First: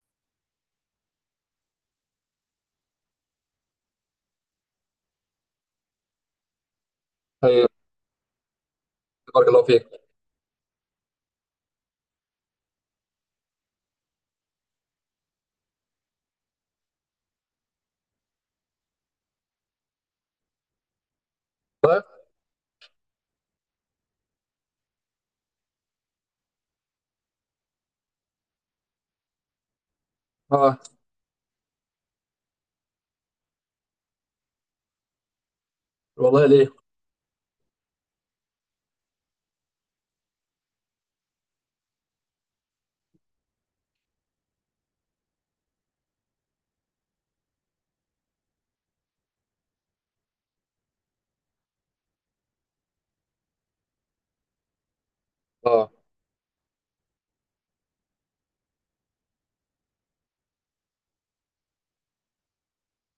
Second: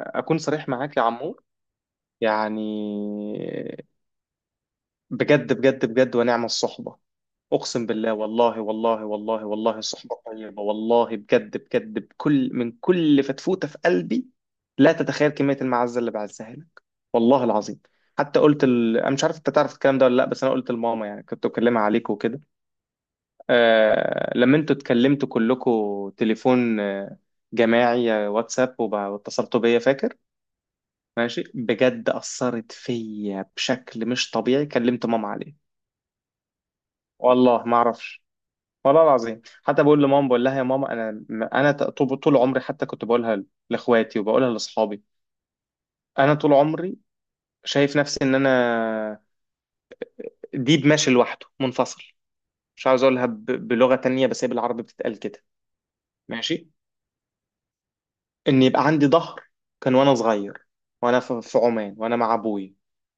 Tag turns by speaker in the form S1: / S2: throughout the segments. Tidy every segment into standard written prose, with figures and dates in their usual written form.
S1: أكون صريح معاك يا عمور. يعني بجد بجد بجد، ونعم الصحبة.
S2: ايوه.
S1: أقسم بالله، والله والله والله
S2: بارك الله
S1: والله
S2: فيك.
S1: صحبة طيبة، والله بجد بجد، من كل فتفوتة في قلبي. لا تتخيل كمية المعزة اللي بعزها لك، والله العظيم. حتى أنا مش عارف أنت تعرف الكلام ده ولا لأ، بس أنا قلت لماما، يعني كنت بكلمها
S2: طيب.
S1: عليك وكده. لما أنتوا اتكلمتوا كلكوا تليفون جماعي، واتساب، واتصلتوا بيا، فاكر؟
S2: اه،
S1: ماشي، بجد أثرت فيا بشكل مش طبيعي، كلمت ماما عليه.
S2: والله ليه.
S1: والله ما أعرفش. والله العظيم، حتى بقول لماما، بقول لها: يا ماما، أنا طول عمري، حتى كنت بقولها لإخواتي، وبقولها لأصحابي، أنا طول عمري شايف نفسي إن أنا ديب ماشي لوحده منفصل. مش عاوز أقولها بلغة تانية، بس هي بالعربي بتتقال كده.
S2: اه.
S1: ماشي، إن يبقى عندي ظهر. كان وأنا صغير، وأنا في عمان، وأنا مع أبويا.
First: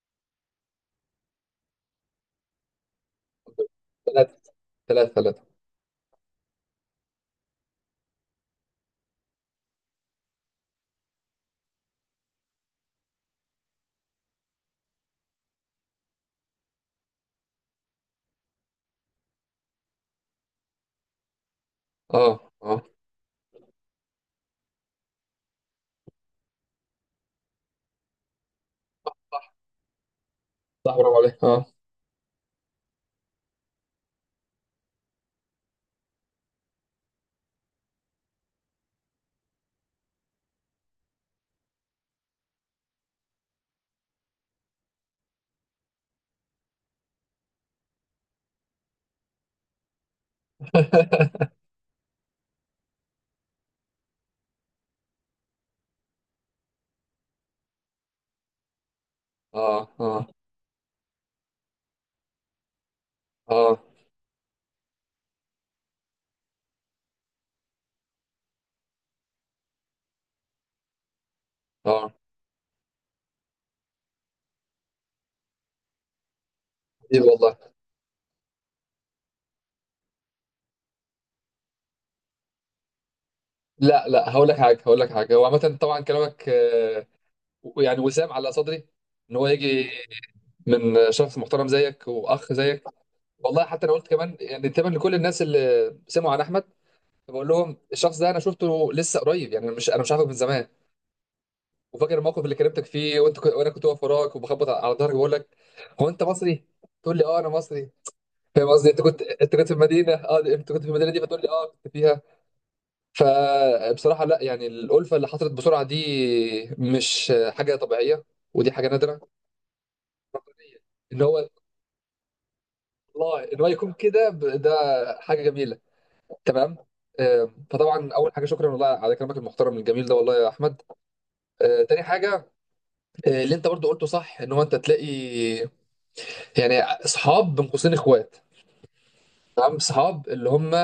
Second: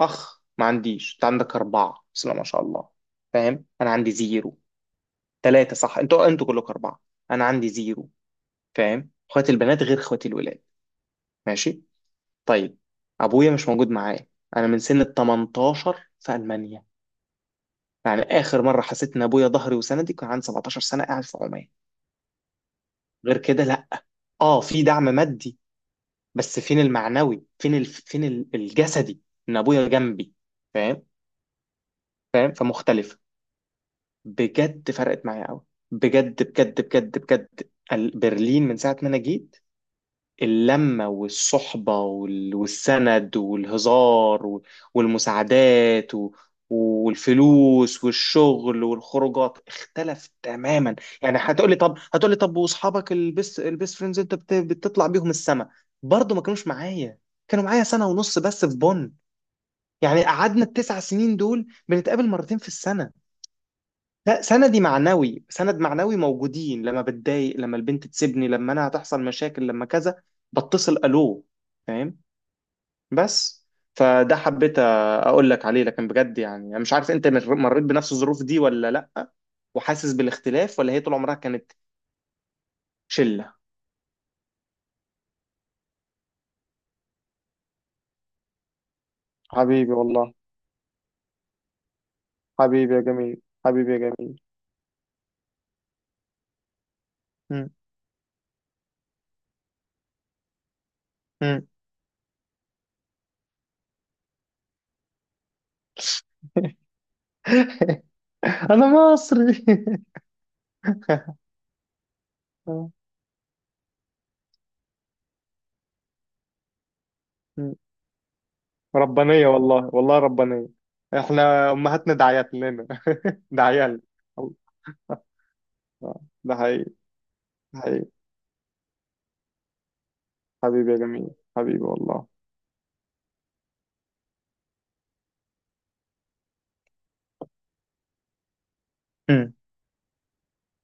S1: أخ ما عنديش، أنت عندك أربعة، بسم الله ما شاء الله. فاهم؟ أنا عندي
S2: ثلاثة،
S1: زيرو.
S2: ثلاثة، ثلاثة.
S1: ثلاثة صح، انتوا كلكم أربعة، أنا عندي زيرو. فاهم؟ اخواتي البنات غير اخواتي الولاد. ماشي، طيب، أبويا مش موجود معايا. أنا من سن ال 18 في ألمانيا. يعني آخر مرة حسيت إن أبويا ظهري وسندي كان عندي 17 سنة قاعد في عمان.
S2: اه، اه،
S1: غير كده لأ. أه في دعم مادي، بس فين المعنوي، الجسدي، إن أبويا جنبي.
S2: صح،
S1: فاهم؟
S2: برافو عليك. اه.
S1: فاهم فمختلفة. بجد فرقت معايا قوي. بجد بجد بجد بجد برلين من ساعة ما أنا جيت، اللمة والصحبة والسند والهزار والمساعدات والفلوس والشغل والخروجات، اختلف تماما. يعني هتقولي طب، هتقولي طب واصحابك البيست فريندز انت بتطلع بيهم السما، برضه ما كانوش معايا، كانوا معايا سنة ونص بس في بونن.
S2: اه،
S1: يعني
S2: اه،
S1: قعدنا التسع سنين دول بنتقابل مرتين في السنة.
S2: اه،
S1: لا سندي معنوي، سند معنوي موجودين لما بتضايق، لما البنت تسيبني، لما انا هتحصل مشاكل، لما كذا، بتصل الو.
S2: اه.
S1: فاهم؟ بس فده حبيت اقول لك عليه. لكن بجد يعني انا مش عارف
S2: ايه
S1: انت
S2: والله.
S1: مريت بنفس الظروف دي ولا لا، وحاسس بالاختلاف، ولا هي طول عمرها كانت شلة؟
S2: لا، لا، هقول لك حاجه، هقول لك حاجه. هو عامه طبعا كلامك، يعني وسام على صدري ان هو يجي
S1: حبيبي والله،
S2: من شخص محترم زيك واخ زيك.
S1: حبيبي يا جميل،
S2: والله حتى
S1: حبيبي
S2: انا
S1: يا
S2: قلت كمان،
S1: جميل.
S2: يعني تقريبا لكل الناس اللي سمعوا عن احمد بقول
S1: مم.
S2: لهم الشخص ده انا شفته لسه قريب، يعني مش، انا مش عارفه من زمان.
S1: مم.
S2: وفاكر الموقف اللي كلمتك فيه، وانت كنت، وانا كنت واقف وراك وبخبط على ظهرك بقول لك: هو انت مصري؟ تقول لي: اه انا مصري. فاهم
S1: انا
S2: قصدي؟ انت كنت، انت
S1: مصري.
S2: كنت في المدينه، اه، انت كنت في المدينه دي، فتقول لي اه كنت فيها. فبصراحه لا، يعني الالفه اللي حصلت بسرعه دي مش حاجه
S1: مم.
S2: طبيعيه، ودي حاجه نادره.
S1: ربانية والله، والله ربانية.
S2: ان هو،
S1: احنا امهاتنا دعيات لنا.
S2: الله، ان هو يكون
S1: دعيال.
S2: كده ده حاجه جميله.
S1: آه، ده
S2: تمام.
S1: حقيقي، ده حقيقي.
S2: فطبعا اول حاجه شكرا والله على كلامك المحترم الجميل ده والله يا احمد.
S1: حبيبي يا جميل، حبيبي
S2: تاني
S1: والله.
S2: حاجه، اللي انت برضو قلته صح ان هو انت تلاقي يعني اصحاب بين قوسين اخوات.
S1: مم،
S2: تمام، صحاب اللي هم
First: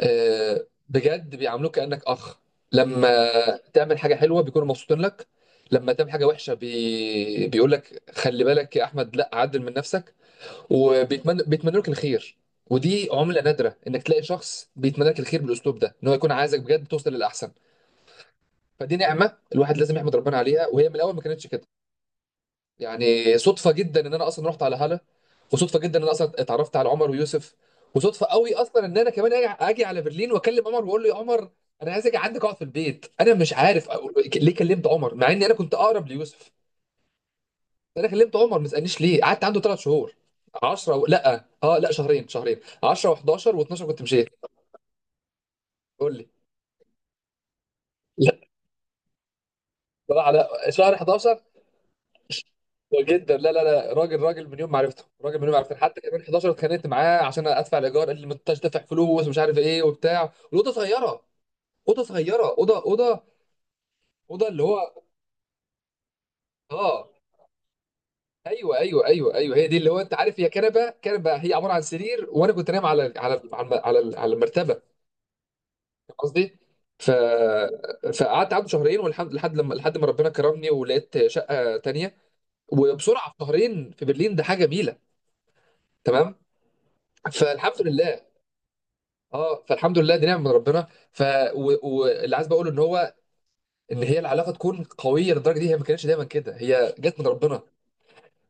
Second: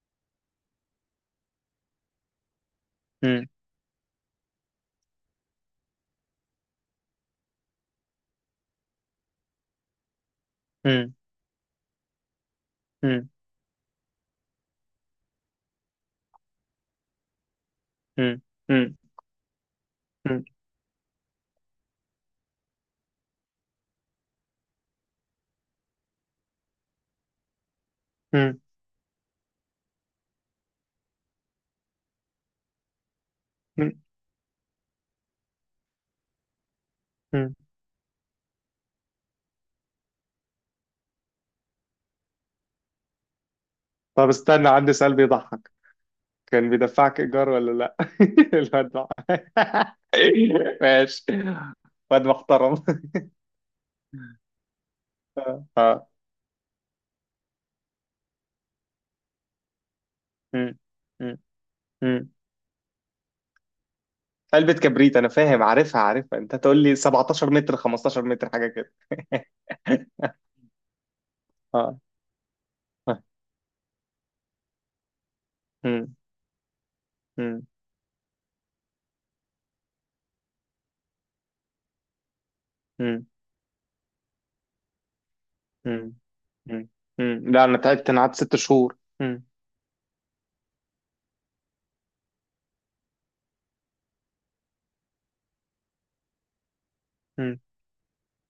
S2: بجد بيعاملوك كانك اخ. لما
S1: مم،
S2: تعمل حاجه حلوه بيكونوا مبسوطين لك، لما تعمل حاجه وحشه بيقول لك خلي بالك يا احمد لا عدل من نفسك.
S1: مم،
S2: وبيتمنى لك الخير. ودي
S1: مم،
S2: عمله نادره انك تلاقي شخص بيتمنى لك الخير بالاسلوب ده، ان هو يكون عايزك بجد توصل للاحسن.
S1: مم، مم،
S2: فدي نعمه الواحد لازم يحمد ربنا
S1: مم،
S2: عليها، وهي من الاول ما كانتش كده. يعني صدفه جدا ان انا اصلا رحت على هاله، وصدفه جدا ان انا اصلا اتعرفت على عمر ويوسف، وصدفه قوي
S1: مم،
S2: اصلا ان انا كمان اجي على برلين واكلم عمر واقول له يا عمر انا عايز اجي عندك اقعد في البيت. انا مش عارف
S1: مم،
S2: ليه كلمت عمر مع اني انا كنت اقرب ليوسف.
S1: مم.
S2: انا كلمت عمر، ما تسالنيش ليه. قعدت عنده 3 شهور، 10 و... لا، اه، لا، شهرين، شهرين، 10 و11 و12 كنت
S1: طب
S2: مشيت.
S1: استنى، عندي سؤال بيضحك:
S2: قول لي.
S1: كان بيدفعك ايجار ولا لا؟
S2: لا،
S1: الواد ده.
S2: لا، لا، شهر
S1: ماشي،
S2: 11.
S1: واد محترم.
S2: وجدا، لا، لا، لا، راجل، راجل من يوم ما عرفته، راجل من يوم ما
S1: آه،
S2: عرفته. حتى
S1: آه.
S2: كمان 11 اتخانقت معاه عشان ادفع الايجار، قال لي ما انتش دافع فلوس ومش عارف ايه وبتاع، والاوضه
S1: مم،
S2: صغيره. اوضه
S1: مم،
S2: صغيره، اوضه، اوضه، اوضه اللي
S1: علبة
S2: هو،
S1: كبريت، أنا فاهم، عارفها عارفها، أنت تقول لي
S2: اه.
S1: 17 متر، 15 متر، حاجة
S2: ايوه،
S1: كده.
S2: ايوه، ايوه، ايوه، هي دي. اللي هو انت عارف، هي كنبه، كنبه، هي عباره عن
S1: اه،
S2: سرير، وانا كنت نايم على
S1: آه.
S2: على على على, على المرتبه.
S1: مم.
S2: فاهم قصدي؟ ف
S1: مم.
S2: فقعدت عنده شهرين، والحمد لحد ما ربنا كرمني ولقيت شقه تانيه.
S1: مم.
S2: وبسرعه، في شهرين في برلين، ده حاجه جميله.
S1: مم.
S2: تمام؟
S1: مم. مم. لا أنا
S2: فالحمد
S1: تعبت، أنا
S2: لله.
S1: قعدت ست شهور. مم.
S2: اه، فالحمد لله. دي نعمه من ربنا. واللي عايز بقوله ان هو ان هي العلاقه تكون قويه للدرجه دي، هي ما كانتش دايما كده، هي جت من
S1: مم.
S2: ربنا.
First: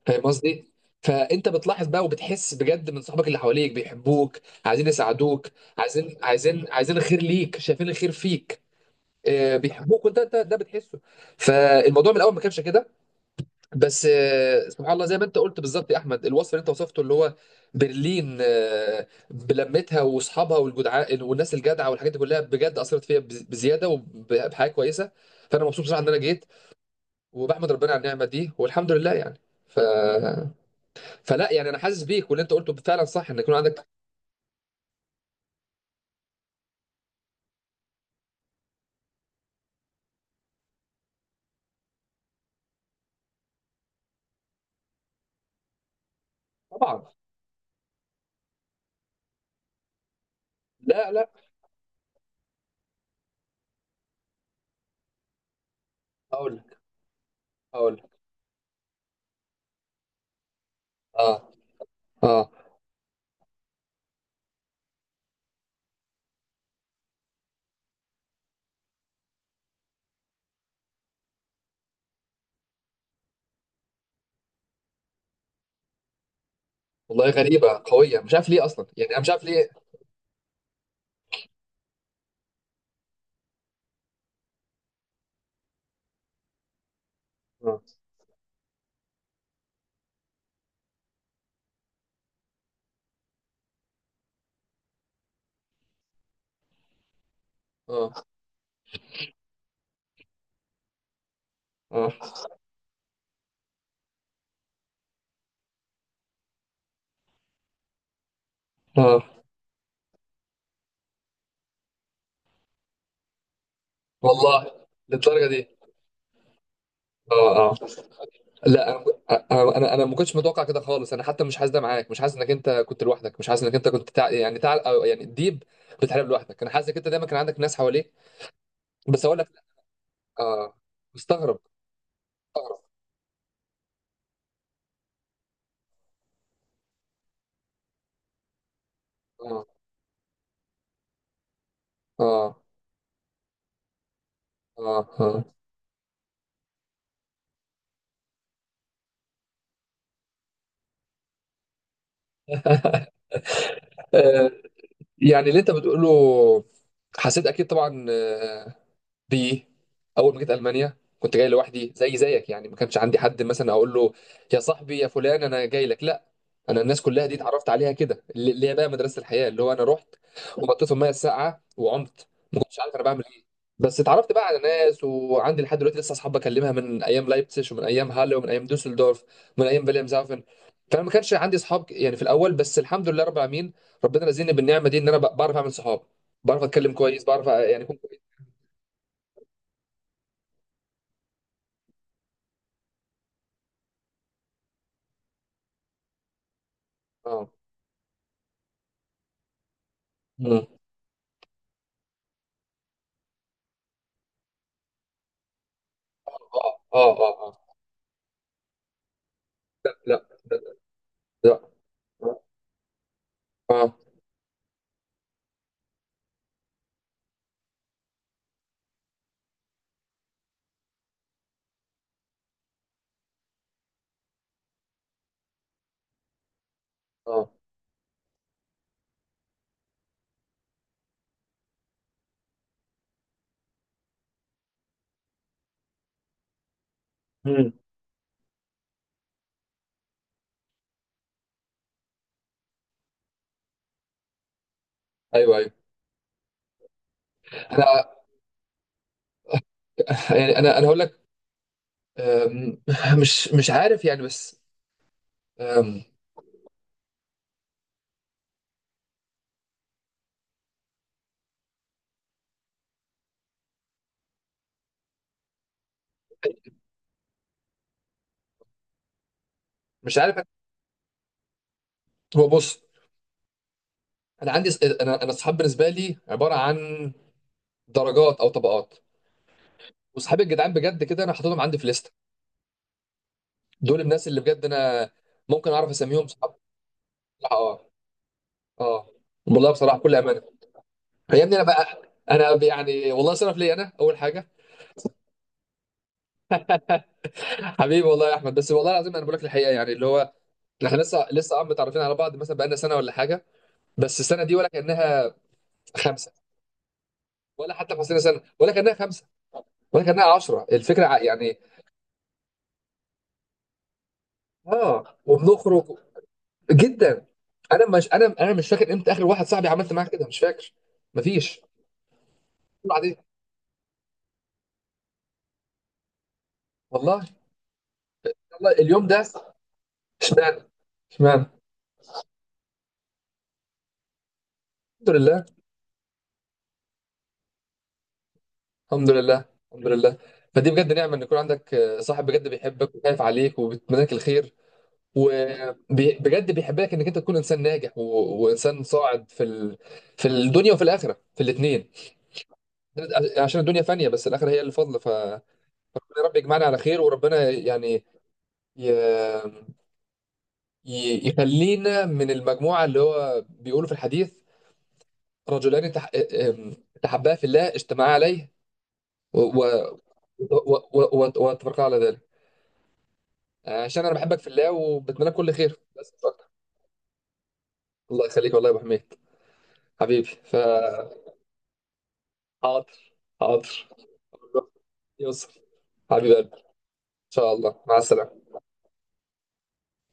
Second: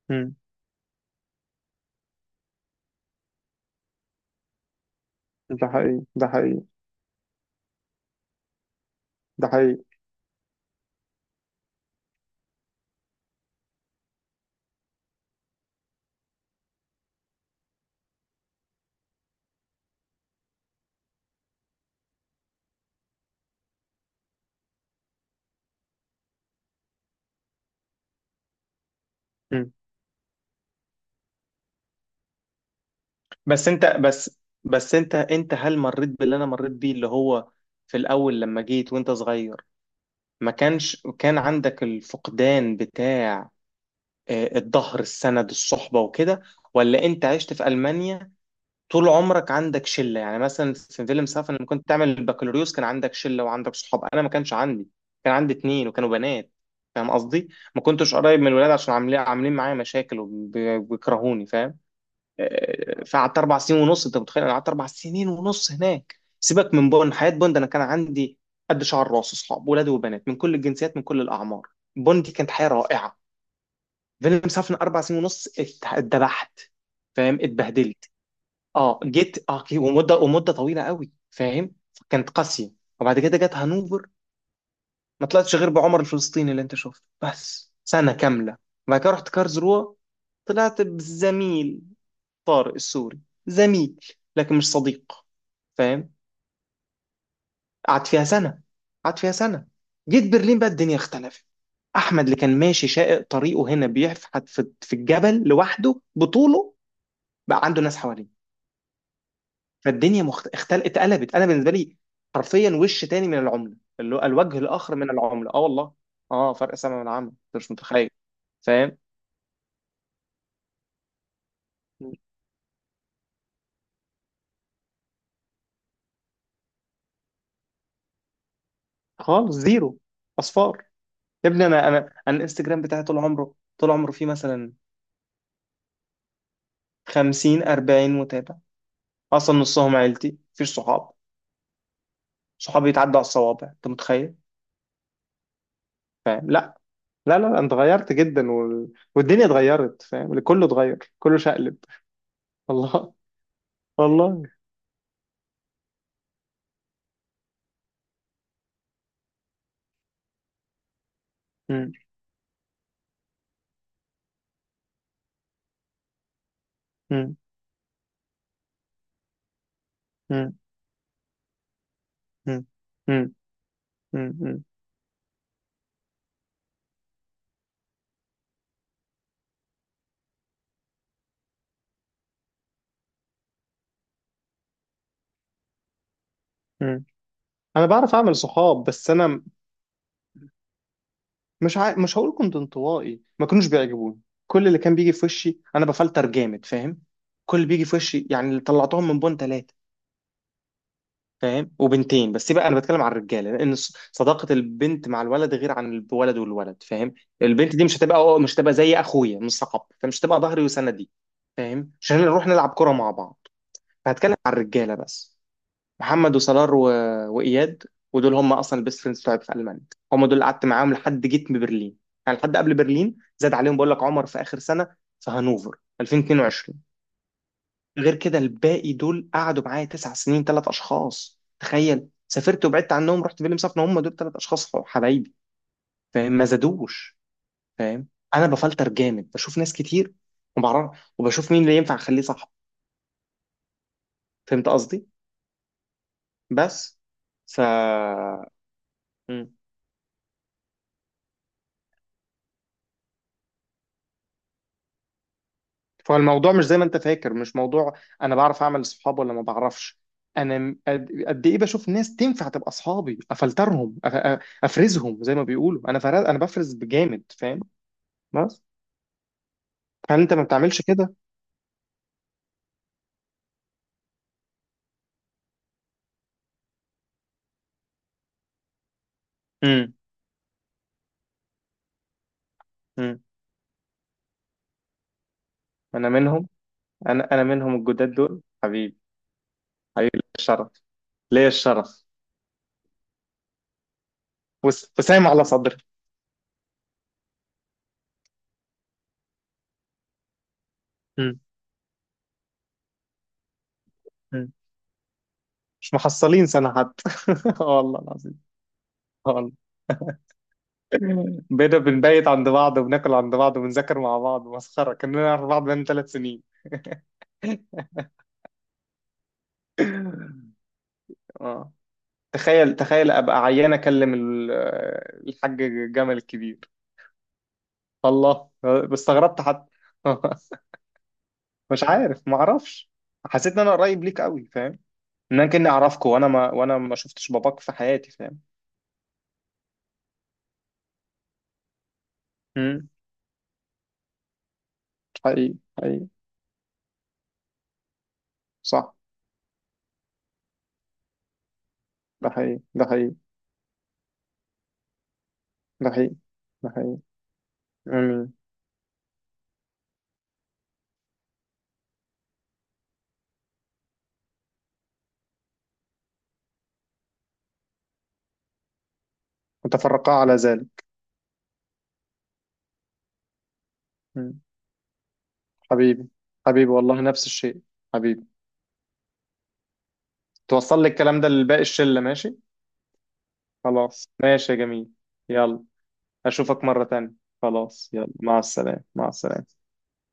S2: فاهم
S1: مم.
S2: قصدي؟ فانت بتلاحظ بقى وبتحس بجد من صحابك اللي حواليك بيحبوك، عايزين يساعدوك،
S1: ده حقيقي،
S2: عايزين،
S1: ده حقيقي،
S2: عايزين الخير ليك، شايفين الخير فيك،
S1: ده حقيقي.
S2: بيحبوك. وانت، انت ده بتحسه. فالموضوع من الاول ما كانش كده. بس سبحان الله زي ما انت قلت بالظبط يا احمد، الوصف اللي انت وصفته اللي هو برلين، بلمتها واصحابها والجدعاء والناس الجدعه والحاجات دي كلها بجد اثرت فيا بزياده وبحاجه كويسه. فانا مبسوط بصراحه ان انا جيت، وبحمد ربنا على النعمه دي، والحمد لله يعني.
S1: مم.
S2: ف... فلا، يعني انا حاسس بيك، واللي انت قلته فعلا صح ان يكون
S1: بس أنت
S2: عندك.
S1: بس بس أنت أنت هل مريت باللي أنا مريت بيه، اللي هو في الأول لما جيت وأنت صغير، ما كانش كان عندك الفقدان بتاع، آه، الظهر، السند، الصحبة وكده؟
S2: طبعا.
S1: ولا أنت عشت في ألمانيا طول عمرك عندك شله؟ يعني مثلا في
S2: لا،
S1: فيلم
S2: لا،
S1: سافن لما كنت تعمل البكالوريوس كان عندك شله وعندك صحاب، انا ما كانش عندي، كان عندي اتنين وكانوا بنات.
S2: اقول لك،
S1: فاهم قصدي؟ ما
S2: اقول لك.
S1: كنتش قريب من الولاد عشان عاملين معايا مشاكل
S2: اه.
S1: وبيكرهوني. فاهم؟
S2: اه
S1: آه، فقعدت اربع سنين ونص، انت متخيل؟ انا قعدت اربع سنين ونص هناك. سيبك من بون، حياه بون ده انا كان عندي قد شعر راس اصحاب، ولاد وبنات، من كل الجنسيات، من كل الاعمار. بون دي كانت حياه رائعه. فيلم سافن اربع سنين ونص اتدبحت.
S2: والله.
S1: فاهم؟
S2: غريبه
S1: اتبهدلت.
S2: قويه، مش عارف ليه اصلا،
S1: اه
S2: يعني انا مش عارف
S1: جيت، اه
S2: ليه.
S1: ومده ومده طويله قوي. فاهم؟ كانت قاسيه. وبعد كده جت هانوفر، ما طلعتش غير بعمر الفلسطيني اللي انت شفته، بس
S2: اه،
S1: سنه كامله. وبعد كده رحت كارلسروه، طلعت بزميل، طارق السوري، زميل لكن مش صديق، فاهم؟ قعدت
S2: اه،
S1: فيها سنه، قعدت فيها سنه. جيت برلين بقى الدنيا اختلفت.
S2: اه،
S1: احمد اللي كان ماشي شائق طريقه هنا بيحفحت في الجبل لوحده بطوله، بقى عنده ناس حواليه.
S2: آه.
S1: فالدنيا اتقلبت انا بالنسبه لي، حرفيا وش تاني من العمله، اللي هو الوجه
S2: والله،
S1: الاخر من
S2: للدرجه
S1: العمله. اه
S2: دي؟
S1: والله. اه، فرق سما من العمى، انت
S2: اه،
S1: مش متخيل.
S2: لا.
S1: فاهم؟
S2: انا ما كنتش متوقع كده خالص. انا حتى مش حاسس ده معاك. مش حاسس انك انت كنت لوحدك، مش حاسس انك انت كنت تع... يعني تع... أو يعني ديب بتحارب لوحدك. انا حاسس انك انت دايما كان عندك ناس حواليك. بس اقول لك
S1: خالص
S2: لا.
S1: زيرو،
S2: اه.
S1: اصفار. يا
S2: مستغرب.
S1: ابني، انا
S2: مستغرب.
S1: الانستجرام بتاعي طول عمره فيه مثلا 50 40 متابع، اصلا
S2: اه،
S1: نصهم عيلتي، مفيش صحاب.
S2: اه،
S1: صحابي يتعدوا على الصوابع، انت متخيل؟
S2: اه،
S1: فاهم؟ لا لا لا لا، انت اتغيرت جدا، والدنيا اتغيرت. فاهم؟ كله اتغير، كله شقلب. والله، والله.
S2: آه. يعني اللي انت بتقوله حسيت اكيد طبعا. بيه. اول ما جيت المانيا كنت جاي لوحدي زي زيك، يعني ما كانش عندي حد مثلا اقول له يا صاحبي يا فلان، انا جاي لك، لا. انا الناس كلها دي
S1: امم.
S2: اتعرفت عليها كده، اللي هي بقى مدرسه الحياه اللي هو انا رحت وحطيت في الميه الساقعه وعمت. ما
S1: مم.
S2: كنتش عارف انا بعمل
S1: مم.
S2: ايه. بس اتعرفت
S1: مم.
S2: بقى على
S1: مم.
S2: ناس، وعندي لحد دلوقتي لسه اصحاب بكلمها من ايام لايبتسش ومن ايام هاlle ومن ايام دوسلدورف ومن ايام فيليامزهافن. فانا ما كانش عندي اصحاب يعني في الاول، بس الحمد لله رب العالمين، ربنا رزقني بالنعمه دي ان انا بعرف اعمل صحاب، بعرف اتكلم
S1: مم.
S2: كويس، بعرف يعني
S1: انا
S2: اكون
S1: بعرف
S2: كويس.
S1: اعمل صحاب، بس انا مش هقول كنت انطوائي، ما كانوش بيعجبوني. كل اللي كان بيجي في وشي انا بفلتر جامد. فاهم؟
S2: اه.
S1: كل اللي بيجي في وشي يعني، اللي طلعتهم من بون ثلاثه.
S2: مم.
S1: فاهم؟ وبنتين بس بقى. انا بتكلم عن الرجاله، لان صداقه البنت مع الولد غير عن
S2: اه،
S1: الولد والولد. فاهم؟
S2: اه، اه،
S1: البنت دي مش هتبقى زي اخويا، مش صاحب، فمش
S2: لا،
S1: هتبقى ظهري وسندي.
S2: لا.
S1: فاهم؟ مش هنروح نلعب كره مع بعض.
S2: اه،
S1: فهتكلم عن الرجاله بس: محمد، وصلاح، و... واياد. ودول هم اصلا البيست فريندز بتوعي في المانيا. هم دول اللي قعدت معاهم لحد جيت من برلين. يعني لحد قبل برلين، زاد عليهم بقول لك عمر في اخر سنه في هانوفر 2022.
S2: اه.
S1: غير كده الباقي دول قعدوا معايا تسع سنين، ثلاث اشخاص، تخيل. سافرت وبعدت عنهم، رحت فيلم سفن، هم دول ثلاث اشخاص حبايبي. فاهم؟ ما زادوش.
S2: مم.
S1: فاهم؟ انا بفلتر جامد، بشوف ناس كتير، وبعرف وبشوف مين اللي ينفع اخليه صاحبي. فهمت قصدي؟
S2: ايوه، ايوه.
S1: بس. ف،
S2: انا، يعني انا هقول لك، أم، مش عارف يعني، بس، أم،
S1: فالموضوع مش زي ما انت فاكر، مش موضوع انا بعرف اعمل صحاب ولا ما بعرفش. انا قد ايه بشوف ناس تنفع تبقى اصحابي، افلترهم، افرزهم، زي ما بيقولوا انا فرز، انا بفرز بجامد. فاهم؟ بس،
S2: مش
S1: هل انت ما
S2: عارف.
S1: بتعملش كده؟
S2: هو بص، انا عندي، انا الصحاب بالنسبه لي عباره عن درجات او طبقات.
S1: امم.
S2: وصحابي الجدعان بجد كده انا حاططهم عندي في ليست.
S1: امم.
S2: دول الناس اللي بجد انا ممكن اعرف
S1: انا
S2: اسميهم
S1: منهم
S2: صحاب.
S1: انا انا
S2: بصراحه
S1: منهم
S2: اه.
S1: الجداد دول، حبيبي.
S2: اه، والله بصراحه
S1: حبيبي،
S2: بكل
S1: ليا
S2: امانه.
S1: الشرف،
S2: يا
S1: ليا
S2: ابني انا بقى،
S1: الشرف،
S2: انا يعني والله صرف لي، انا اول حاجه.
S1: وسام على صدري.
S2: حبيبي، والله يا احمد، بس والله العظيم انا بقول لك الحقيقه يعني اللي هو، احنا لسه
S1: امم.
S2: لسه عم متعرفين على بعض، مثلا بقالنا سنه ولا حاجه. بس السنه
S1: امم.
S2: دي ولا كانها
S1: مش
S2: خمسه،
S1: محصلين سنة حتى. اه
S2: ولا حتى
S1: والله
S2: 50
S1: العظيم،
S2: سنه ولا كانها خمسه.
S1: اه والله.
S2: وانا كان معايا 10، الفكره يعني.
S1: بقينا بنبيت عند بعض وبناكل عند بعض وبنذاكر مع بعض، مسخرة،
S2: اه،
S1: كنا نعرف بعض
S2: وبنخرج
S1: بقالنا ثلاث سنين.
S2: جدا. انا مش، انا مش فاكر امتى اخر واحد صاحبي عملت معاه كده. مش فاكر. مفيش.
S1: اه، تخيل
S2: طلع
S1: تخيل
S2: عليه.
S1: ابقى عيان اكلم الحاج جمل الكبير.
S2: والله.
S1: الله،
S2: والله
S1: آه،
S2: اليوم ده.
S1: استغربت حتى.
S2: اشمعنى؟ اشمعنى؟
S1: مش عارف، ما اعرفش، حسيت ان انا قريب ليك قوي. فاهم؟
S2: الحمد
S1: ان
S2: لله.
S1: انا كاني اعرفك، وانا ما شفتش باباك في حياتي. فاهم؟
S2: الحمد لله. الحمد لله. فدي بجد نعمه ان يكون عندك صاحب بجد
S1: امم.
S2: بيحبك وخايف عليك وبيتمناك الخير،
S1: حقيقي حقيقي.
S2: وبجد بيحبك انك انت تكون انسان ناجح و... وانسان
S1: صح.
S2: صاعد في ال... في الدنيا وفي الاخره، في الاثنين.
S1: ده حقيقي، ده حقيقي،
S2: عشان الدنيا فانيه بس الاخره هي اللي فاضله.
S1: ده حقيقي،
S2: يا رب يجمعنا
S1: ده
S2: على
S1: حقيقي.
S2: خير. وربنا يعني
S1: امم.
S2: ي... يخلينا من المجموعة اللي هو بيقولوا في الحديث: رجلان ام- تحبا في الله اجتمعا عليه و... و...
S1: وتفرقا على ذلك.
S2: و... وتفرقا على ذلك. عشان أنا بحبك في الله وبتمنى لك كل خير،
S1: حبيبي،
S2: بس مش أكتر.
S1: حبيبي والله، نفس الشيء، حبيبي.
S2: الله يخليك والله يا أبو حميد. حبيبي.
S1: توصل لي الكلام ده لباقي الشلة، ماشي؟
S2: حاضر. حاضر.
S1: خلاص ماشي يا جميل.
S2: يوصل.
S1: يلا،
S2: حبيب قلبي.
S1: أشوفك مرة تانية.
S2: إن شاء الله،
S1: خلاص،
S2: مع
S1: يلا، مع
S2: السلامة.
S1: السلامة، مع السلامة.